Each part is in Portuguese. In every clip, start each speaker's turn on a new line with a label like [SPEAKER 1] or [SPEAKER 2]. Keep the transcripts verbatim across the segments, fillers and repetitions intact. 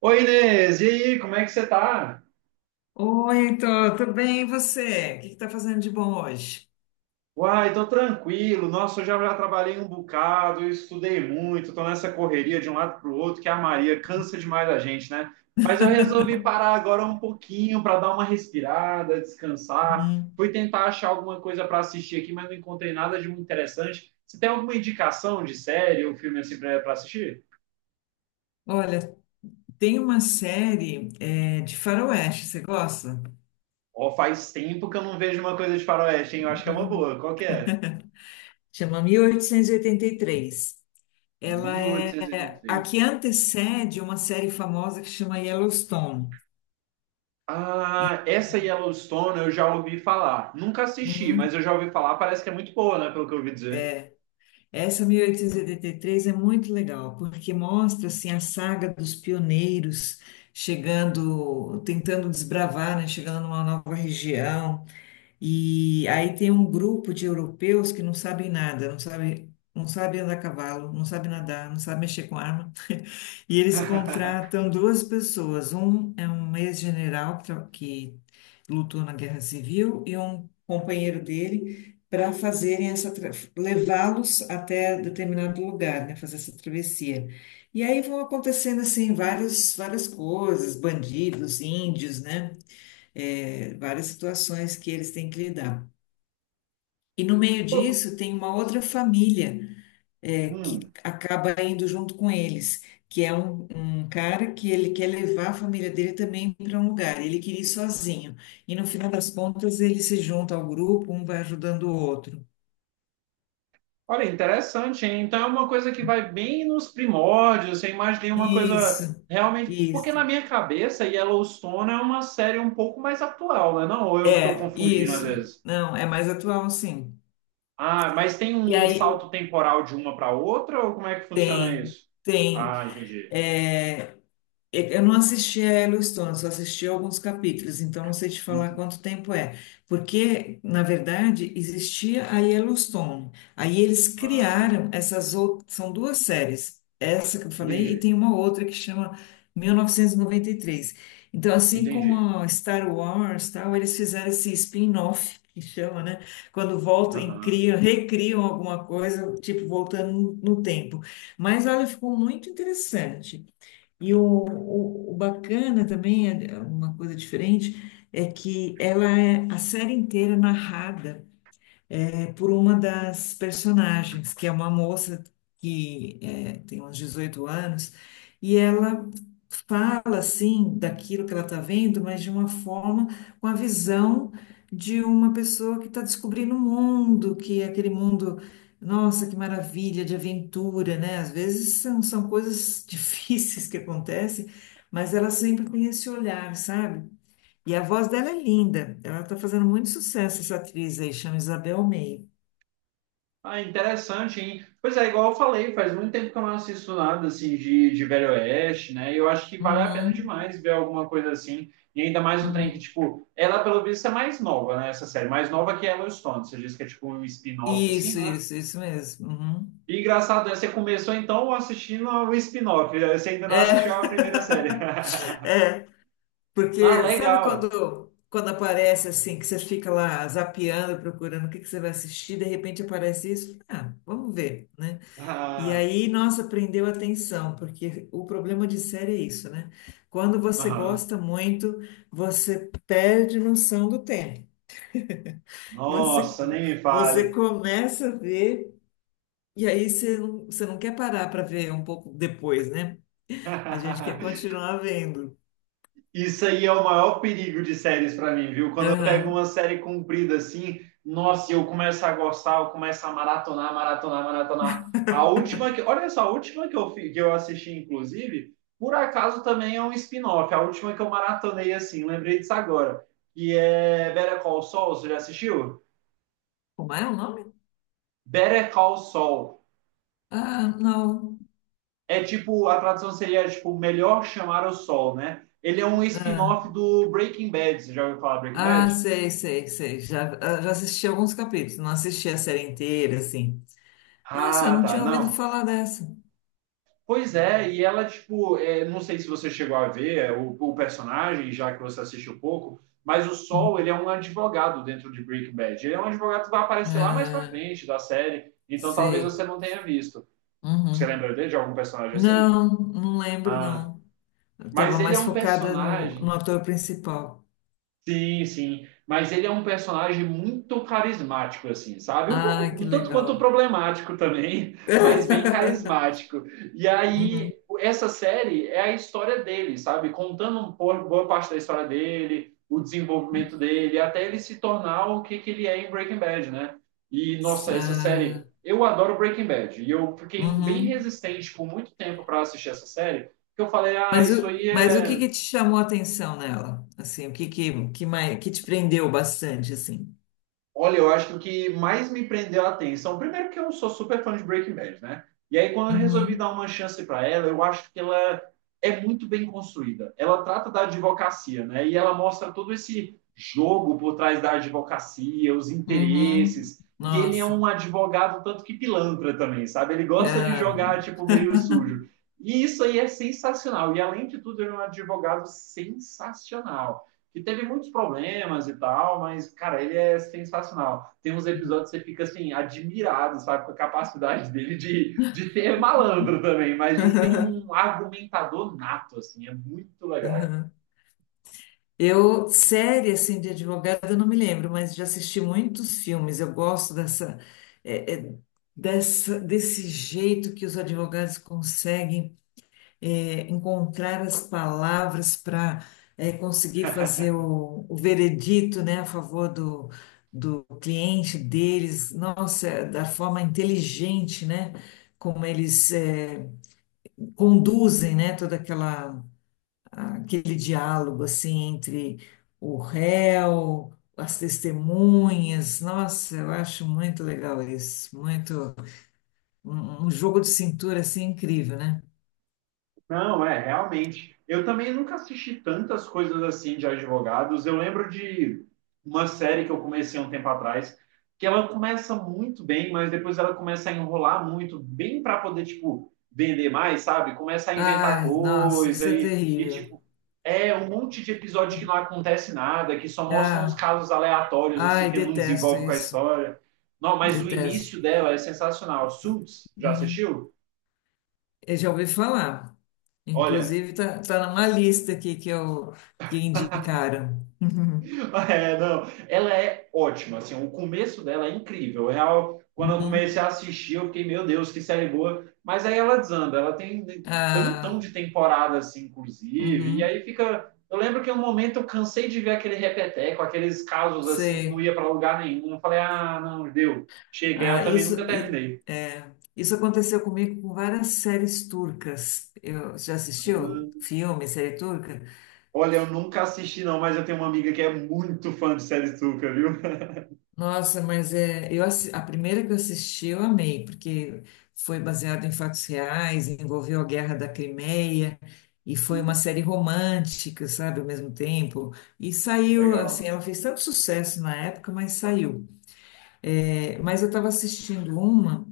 [SPEAKER 1] Oi, Inês, e aí, como é que você tá?
[SPEAKER 2] Oi, Heitor, tudo bem? E você? O que está fazendo de bom hoje?
[SPEAKER 1] Uai, tô tranquilo. Nossa, eu já, já trabalhei um bocado, eu estudei muito, tô nessa correria de um lado pro outro, que a Maria cansa demais a gente, né? Mas eu resolvi parar agora um pouquinho para dar uma respirada, descansar.
[SPEAKER 2] Uhum.
[SPEAKER 1] Fui tentar achar alguma coisa para assistir aqui, mas não encontrei nada de muito interessante. Você tem alguma indicação de série ou filme assim pra, pra assistir?
[SPEAKER 2] Olha, tem uma série eh, de faroeste, você gosta?
[SPEAKER 1] Ó, faz tempo que eu não vejo uma coisa de faroeste, hein? Eu acho que é uma
[SPEAKER 2] Uhum.
[SPEAKER 1] boa. Qual que é?
[SPEAKER 2] Chama mil oitocentos e oitenta e três. Ela
[SPEAKER 1] Mil
[SPEAKER 2] é
[SPEAKER 1] oitocentos e oitenta e
[SPEAKER 2] a que
[SPEAKER 1] três.
[SPEAKER 2] antecede uma série famosa que chama Yellowstone. E
[SPEAKER 1] Ah, essa Yellowstone eu já ouvi falar. Nunca assisti,
[SPEAKER 2] Uhum.
[SPEAKER 1] mas eu já ouvi falar. Parece que é muito boa, né? Pelo que eu ouvi dizer.
[SPEAKER 2] essa mil oitocentos e oitenta e três é muito legal, porque mostra assim, a saga dos pioneiros chegando, tentando desbravar, né? Chegando numa nova região. E aí tem um grupo de europeus que não sabem nada, não sabem, não sabem andar a cavalo, não sabem nadar, não sabem mexer com arma. E eles contratam duas pessoas. Um é um ex-general que, tra- que lutou na Guerra Civil e um companheiro dele para fazerem essa tra- levá-los até determinado lugar, né, fazer essa travessia. E aí vão acontecendo assim vários, várias coisas, bandidos, índios, né? É, várias situações que eles têm que lidar. E no meio
[SPEAKER 1] Pô,
[SPEAKER 2] disso tem uma outra família é, que
[SPEAKER 1] hum.
[SPEAKER 2] acaba indo junto com eles, que é um, um cara que ele quer levar a família dele também para um lugar. Ele queria ir sozinho. E no final das contas ele se junta ao grupo, um vai ajudando o outro.
[SPEAKER 1] Olha, interessante, hein? Então é uma coisa que vai bem nos primórdios. Eu imaginei uma coisa
[SPEAKER 2] Isso,
[SPEAKER 1] realmente. Porque
[SPEAKER 2] isso.
[SPEAKER 1] na minha cabeça, Yellowstone é uma série um pouco mais atual, né? Não, ou eu que estou
[SPEAKER 2] É,
[SPEAKER 1] confundindo às
[SPEAKER 2] isso.
[SPEAKER 1] vezes.
[SPEAKER 2] Não, é mais atual, sim.
[SPEAKER 1] Ah, mas tem
[SPEAKER 2] E
[SPEAKER 1] um
[SPEAKER 2] aí
[SPEAKER 1] salto temporal de uma para outra, ou como é que funciona
[SPEAKER 2] tem,
[SPEAKER 1] isso?
[SPEAKER 2] tem.
[SPEAKER 1] Ah, entendi.
[SPEAKER 2] É, Eu não assisti a Yellowstone, só assisti alguns capítulos, então não sei te falar
[SPEAKER 1] Ent-
[SPEAKER 2] quanto tempo é. Porque, na verdade, existia a Yellowstone. Aí eles
[SPEAKER 1] Ah,
[SPEAKER 2] criaram essas outras. São duas séries, essa que eu falei, e
[SPEAKER 1] entendi.
[SPEAKER 2] tem uma outra que chama mil novecentos e noventa e três. Então, assim como
[SPEAKER 1] Entendi.
[SPEAKER 2] a Star Wars, tal, eles fizeram esse spin-off, que chama, né? Quando voltam e
[SPEAKER 1] Aham.
[SPEAKER 2] criam, recriam alguma coisa, tipo, voltando no no tempo. Mas olha, ficou muito interessante. E o, o, o bacana também, é- é uma coisa diferente, é que ela é a série inteira narrada é por uma das personagens, que é uma moça que é, tem uns dezoito anos, e ela fala assim daquilo que ela está vendo, mas de uma forma, com a visão de uma pessoa que está descobrindo o mundo, que é aquele mundo, nossa, que maravilha, de aventura, né? Às vezes são, são coisas difíceis que acontecem, mas ela sempre tem esse olhar, sabe? E a voz dela é linda, ela está fazendo muito sucesso, essa atriz aí, chama Isabel May.
[SPEAKER 1] Ah, interessante, hein? Pois é, igual eu falei, faz muito tempo que eu não assisto nada assim de, de Velho Oeste, né? E eu acho que vale a pena
[SPEAKER 2] Uhum,
[SPEAKER 1] demais ver alguma coisa assim. E ainda mais um trem que,
[SPEAKER 2] uhum.
[SPEAKER 1] tipo, ela pelo visto é mais nova, né? Essa série, mais nova que Yellowstone. Você diz que é tipo um spin-off assim,
[SPEAKER 2] Isso,
[SPEAKER 1] né?
[SPEAKER 2] isso, isso mesmo. Uhum.
[SPEAKER 1] E engraçado, é, você começou então assistindo o spin-off, você ainda não assistiu a
[SPEAKER 2] É,
[SPEAKER 1] primeira série.
[SPEAKER 2] é,
[SPEAKER 1] Ah,
[SPEAKER 2] porque sabe
[SPEAKER 1] legal.
[SPEAKER 2] quando, quando aparece assim, que você fica lá zapeando, procurando o que que você vai assistir, de repente aparece isso? Ah, vamos ver, né? E
[SPEAKER 1] Ah,
[SPEAKER 2] aí, nossa, prendeu a atenção, porque o problema de série é isso, né? Quando você
[SPEAKER 1] aham.
[SPEAKER 2] gosta muito, você perde noção do tempo. Você,
[SPEAKER 1] Nossa, nem me
[SPEAKER 2] você
[SPEAKER 1] fale.
[SPEAKER 2] começa a ver. E aí você não, você não quer parar para ver um pouco depois, né? A gente quer continuar vendo.
[SPEAKER 1] Isso aí é o maior perigo de séries para mim, viu? Quando eu pego uma
[SPEAKER 2] Aham.
[SPEAKER 1] série comprida assim, nossa, eu começo a gostar, eu começo a maratonar, maratonar, maratonar. A última que, olha só, a última que eu, fi- que eu assisti, inclusive, por acaso também é um spin-off. A última que eu maratonei assim, lembrei disso agora, que é Better Call Saul. Você já assistiu?
[SPEAKER 2] Como é o nome?
[SPEAKER 1] Better Call Saul.
[SPEAKER 2] Ah, não.
[SPEAKER 1] É tipo, a tradução seria tipo melhor chamar o sol, né? Ele é um
[SPEAKER 2] Ah,
[SPEAKER 1] spin-off do Breaking Bad. Você já ouviu falar Breaking
[SPEAKER 2] ah,
[SPEAKER 1] Bad?
[SPEAKER 2] sei, sei, sei. Já, ah, já assisti alguns capítulos, não assisti a série inteira, assim. Nossa, eu
[SPEAKER 1] Ah,
[SPEAKER 2] não
[SPEAKER 1] tá.
[SPEAKER 2] tinha ouvido
[SPEAKER 1] Não.
[SPEAKER 2] falar dessa.
[SPEAKER 1] Pois é, e ela, tipo, é, não sei se você chegou a ver é, o, o personagem, já que você assistiu pouco, mas o Sol,
[SPEAKER 2] Uhum.
[SPEAKER 1] ele é um advogado dentro de Breaking Bad. Ele é um advogado que vai aparecer lá mais pra
[SPEAKER 2] Ah,
[SPEAKER 1] frente da série, então talvez você
[SPEAKER 2] sei.
[SPEAKER 1] não tenha visto. Você
[SPEAKER 2] Uhum.
[SPEAKER 1] lembra dele, de algum personagem assim?
[SPEAKER 2] Não, não lembro,
[SPEAKER 1] Ah,
[SPEAKER 2] não. Eu tava
[SPEAKER 1] mas ele é
[SPEAKER 2] mais
[SPEAKER 1] um
[SPEAKER 2] focada no,
[SPEAKER 1] personagem.
[SPEAKER 2] no ator principal.
[SPEAKER 1] Sim, sim. Mas ele é um personagem muito carismático, assim, sabe? Um
[SPEAKER 2] Ah,
[SPEAKER 1] pouco,
[SPEAKER 2] que
[SPEAKER 1] um tanto quanto
[SPEAKER 2] legal.
[SPEAKER 1] problemático também, mas bem carismático. E
[SPEAKER 2] Uhum.
[SPEAKER 1] aí, essa série é a história dele, sabe? Contando um po- boa parte da história dele, o desenvolvimento dele, até ele se tornar o que que ele é em Breaking Bad, né? E, nossa, essa
[SPEAKER 2] Ah,
[SPEAKER 1] série. Eu adoro Breaking Bad. E eu fiquei bem
[SPEAKER 2] Uhum.
[SPEAKER 1] resistente por muito tempo para assistir essa série, porque eu falei, ah,
[SPEAKER 2] Mas
[SPEAKER 1] isso
[SPEAKER 2] o,
[SPEAKER 1] aí
[SPEAKER 2] mas o que
[SPEAKER 1] é.
[SPEAKER 2] que te chamou a atenção nela? Assim, o que que, que, mais, que te prendeu bastante, assim?
[SPEAKER 1] Olha, eu acho que o que mais me prendeu a atenção, primeiro que eu sou super fã de Breaking Bad, né? E aí quando eu resolvi dar
[SPEAKER 2] Uhum.
[SPEAKER 1] uma chance para ela, eu acho que ela é muito bem construída. Ela trata da advocacia, né? E ela mostra todo esse jogo por trás da advocacia, os
[SPEAKER 2] Uhum.
[SPEAKER 1] interesses. E ele é um
[SPEAKER 2] Nossa.
[SPEAKER 1] advogado tanto que pilantra também, sabe? Ele gosta de
[SPEAKER 2] Ah.
[SPEAKER 1] jogar tipo meio sujo. E isso aí é sensacional. E além de tudo, ele é um advogado sensacional que teve muitos problemas e tal, mas, cara, ele é sensacional. Tem uns episódios que você fica, assim, admirado, sabe, com a capacidade dele de, de ser malandro também, mas de ser um argumentador nato, assim, é muito legal.
[SPEAKER 2] Uhum. Eu, série, assim, de advogada, eu não me lembro, mas já assisti muitos filmes. Eu gosto dessa, é, é, dessa, desse jeito que os advogados conseguem é, encontrar as palavras para conseguir fazer o, o veredito, né, a favor do, do cliente deles, nossa, da forma inteligente, né, como eles é, conduzem, né, toda aquela aquele diálogo assim entre o réu, as testemunhas, nossa, eu acho muito legal isso, muito um, um jogo de cintura assim incrível, né?
[SPEAKER 1] Não, é, realmente. Eu também nunca assisti tantas coisas assim de advogados. Eu lembro de uma série que eu comecei um tempo atrás, que ela começa muito bem, mas depois ela começa a enrolar muito, bem para poder, tipo, vender mais, sabe? Começa a inventar
[SPEAKER 2] Ai, nossa,
[SPEAKER 1] coisa
[SPEAKER 2] isso é
[SPEAKER 1] e, e,
[SPEAKER 2] terrível.
[SPEAKER 1] tipo, é um monte de episódio que não acontece nada, que só mostram uns
[SPEAKER 2] Ah,
[SPEAKER 1] casos aleatórios, assim,
[SPEAKER 2] ai,
[SPEAKER 1] que não
[SPEAKER 2] detesto
[SPEAKER 1] desenvolve com a
[SPEAKER 2] isso.
[SPEAKER 1] história. Não, mas o
[SPEAKER 2] Detesto.
[SPEAKER 1] início dela é sensacional. Suits, já
[SPEAKER 2] Uhum.
[SPEAKER 1] assistiu?
[SPEAKER 2] Eu já ouvi falar.
[SPEAKER 1] Olha,
[SPEAKER 2] Inclusive, tá, tá numa lista aqui que eu que indicaram. Uhum.
[SPEAKER 1] é, não. Ela é ótima, assim, o começo dela é incrível. É real, quando eu comecei
[SPEAKER 2] Uhum.
[SPEAKER 1] a assistir, eu fiquei, meu Deus, que série boa. Mas aí ela desanda, ela tem tantão
[SPEAKER 2] Ah,
[SPEAKER 1] de temporada, assim, inclusive, e
[SPEAKER 2] uhum.
[SPEAKER 1] aí fica. Eu lembro que em um momento eu cansei de ver aquele repeteco, aqueles casos assim que não
[SPEAKER 2] Sei.
[SPEAKER 1] ia para lugar nenhum. Eu falei, ah, não, deu. Cheguei, eu
[SPEAKER 2] Ah,
[SPEAKER 1] também nunca
[SPEAKER 2] isso, e-
[SPEAKER 1] terminei.
[SPEAKER 2] é, isso aconteceu comigo com várias séries turcas. Eu, já assistiu
[SPEAKER 1] Hum,
[SPEAKER 2] filme, série turca?
[SPEAKER 1] Olha, eu nunca assisti, não, mas eu tenho uma amiga que é muito fã de série Tuca, viu?
[SPEAKER 2] Nossa, mas é, eu, assi- a primeira que eu assisti eu amei, porque foi baseado em fatos reais, envolveu a Guerra da Crimeia, e foi uma série romântica, sabe, ao mesmo tempo. E saiu, assim,
[SPEAKER 1] Legal.
[SPEAKER 2] ela fez tanto sucesso na época, mas saiu. É, mas eu estava assistindo uma,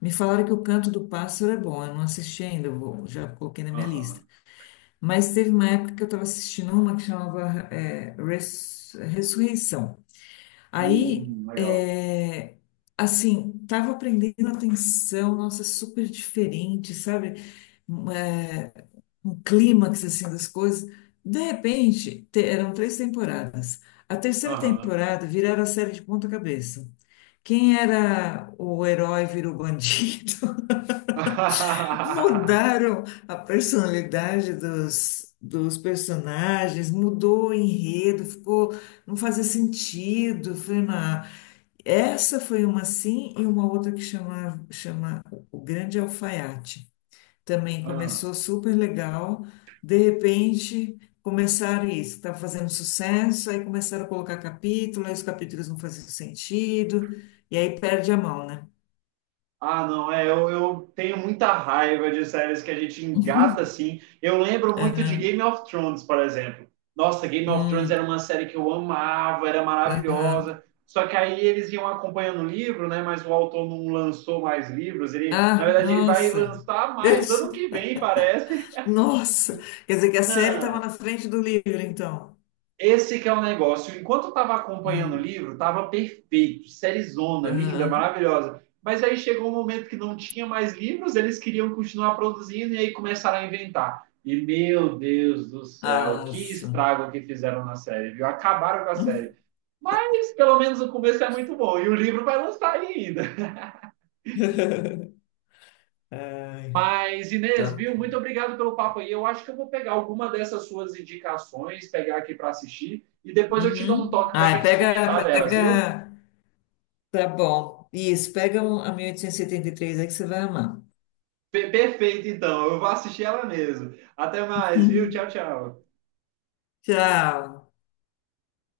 [SPEAKER 2] me falaram que o Canto do Pássaro é bom, eu não assisti ainda, eu vou- já coloquei na minha lista.
[SPEAKER 1] Aham.
[SPEAKER 2] Mas teve uma época que eu estava assistindo uma que chamava, é, Res- Ressurreição. Aí,
[SPEAKER 1] Hum, legal.
[SPEAKER 2] é, assim, tava aprendendo atenção, nossa, super diferente, sabe? Um, É, um clímax, assim, das coisas. De repente, te- eram três temporadas. A terceira
[SPEAKER 1] Aham.
[SPEAKER 2] temporada viraram a série de ponta cabeça. Quem era o herói virou bandido.
[SPEAKER 1] Ah,
[SPEAKER 2] Mudaram a personalidade dos, dos personagens, mudou o enredo, ficou, não fazia sentido. Foi essa foi uma assim e uma outra que chama, chama O Grande Alfaiate. Também começou super legal. De repente, começaram isso, estava fazendo sucesso, aí começaram a colocar capítulo, aí os capítulos não faziam sentido, e aí perde a mão, né?
[SPEAKER 1] ah, não, é, eu, eu tenho muita raiva de séries que a gente engata assim. Eu lembro muito de
[SPEAKER 2] Aham,
[SPEAKER 1] Game of Thrones, por exemplo. Nossa, Game of Thrones era
[SPEAKER 2] hum,
[SPEAKER 1] uma série que eu amava, era
[SPEAKER 2] aham.
[SPEAKER 1] maravilhosa. Só que aí eles iam acompanhando o livro, né? Mas o autor não lançou mais livros. Ele, na
[SPEAKER 2] Ah,
[SPEAKER 1] verdade, ele vai
[SPEAKER 2] nossa!
[SPEAKER 1] lançar mais ano que vem, parece.
[SPEAKER 2] Nossa! Quer dizer que a série estava
[SPEAKER 1] Não.
[SPEAKER 2] na frente do livro, então.
[SPEAKER 1] Esse que é o negócio. Enquanto eu estava acompanhando o
[SPEAKER 2] Hum,
[SPEAKER 1] livro, estava perfeito, série zona, linda,
[SPEAKER 2] aham.
[SPEAKER 1] maravilhosa. Mas aí chegou um momento que não tinha mais livros, eles queriam continuar produzindo e aí começaram a inventar. E meu Deus do céu, que
[SPEAKER 2] Nossa!
[SPEAKER 1] estrago que fizeram na série, viu? Acabaram com a série. Mas pelo menos o começo é muito bom e o livro vai lançar ainda.
[SPEAKER 2] Ai.
[SPEAKER 1] Mas Inês,
[SPEAKER 2] Tá.
[SPEAKER 1] viu? Muito obrigado pelo papo aí. Eu acho que eu vou pegar alguma dessas suas indicações, pegar aqui para assistir e depois eu te dou um
[SPEAKER 2] Uhum.
[SPEAKER 1] toque para a
[SPEAKER 2] Ah,
[SPEAKER 1] gente comentar
[SPEAKER 2] pega,
[SPEAKER 1] delas, viu?
[SPEAKER 2] pega. Tá bom. Isso, pega um- a mil oitocentos e setenta e três aí que você vai amar.
[SPEAKER 1] Pe- Perfeito, então. Eu vou assistir ela mesmo. Até mais, viu? Tchau,
[SPEAKER 2] Uhum.
[SPEAKER 1] tchau.
[SPEAKER 2] Tchau.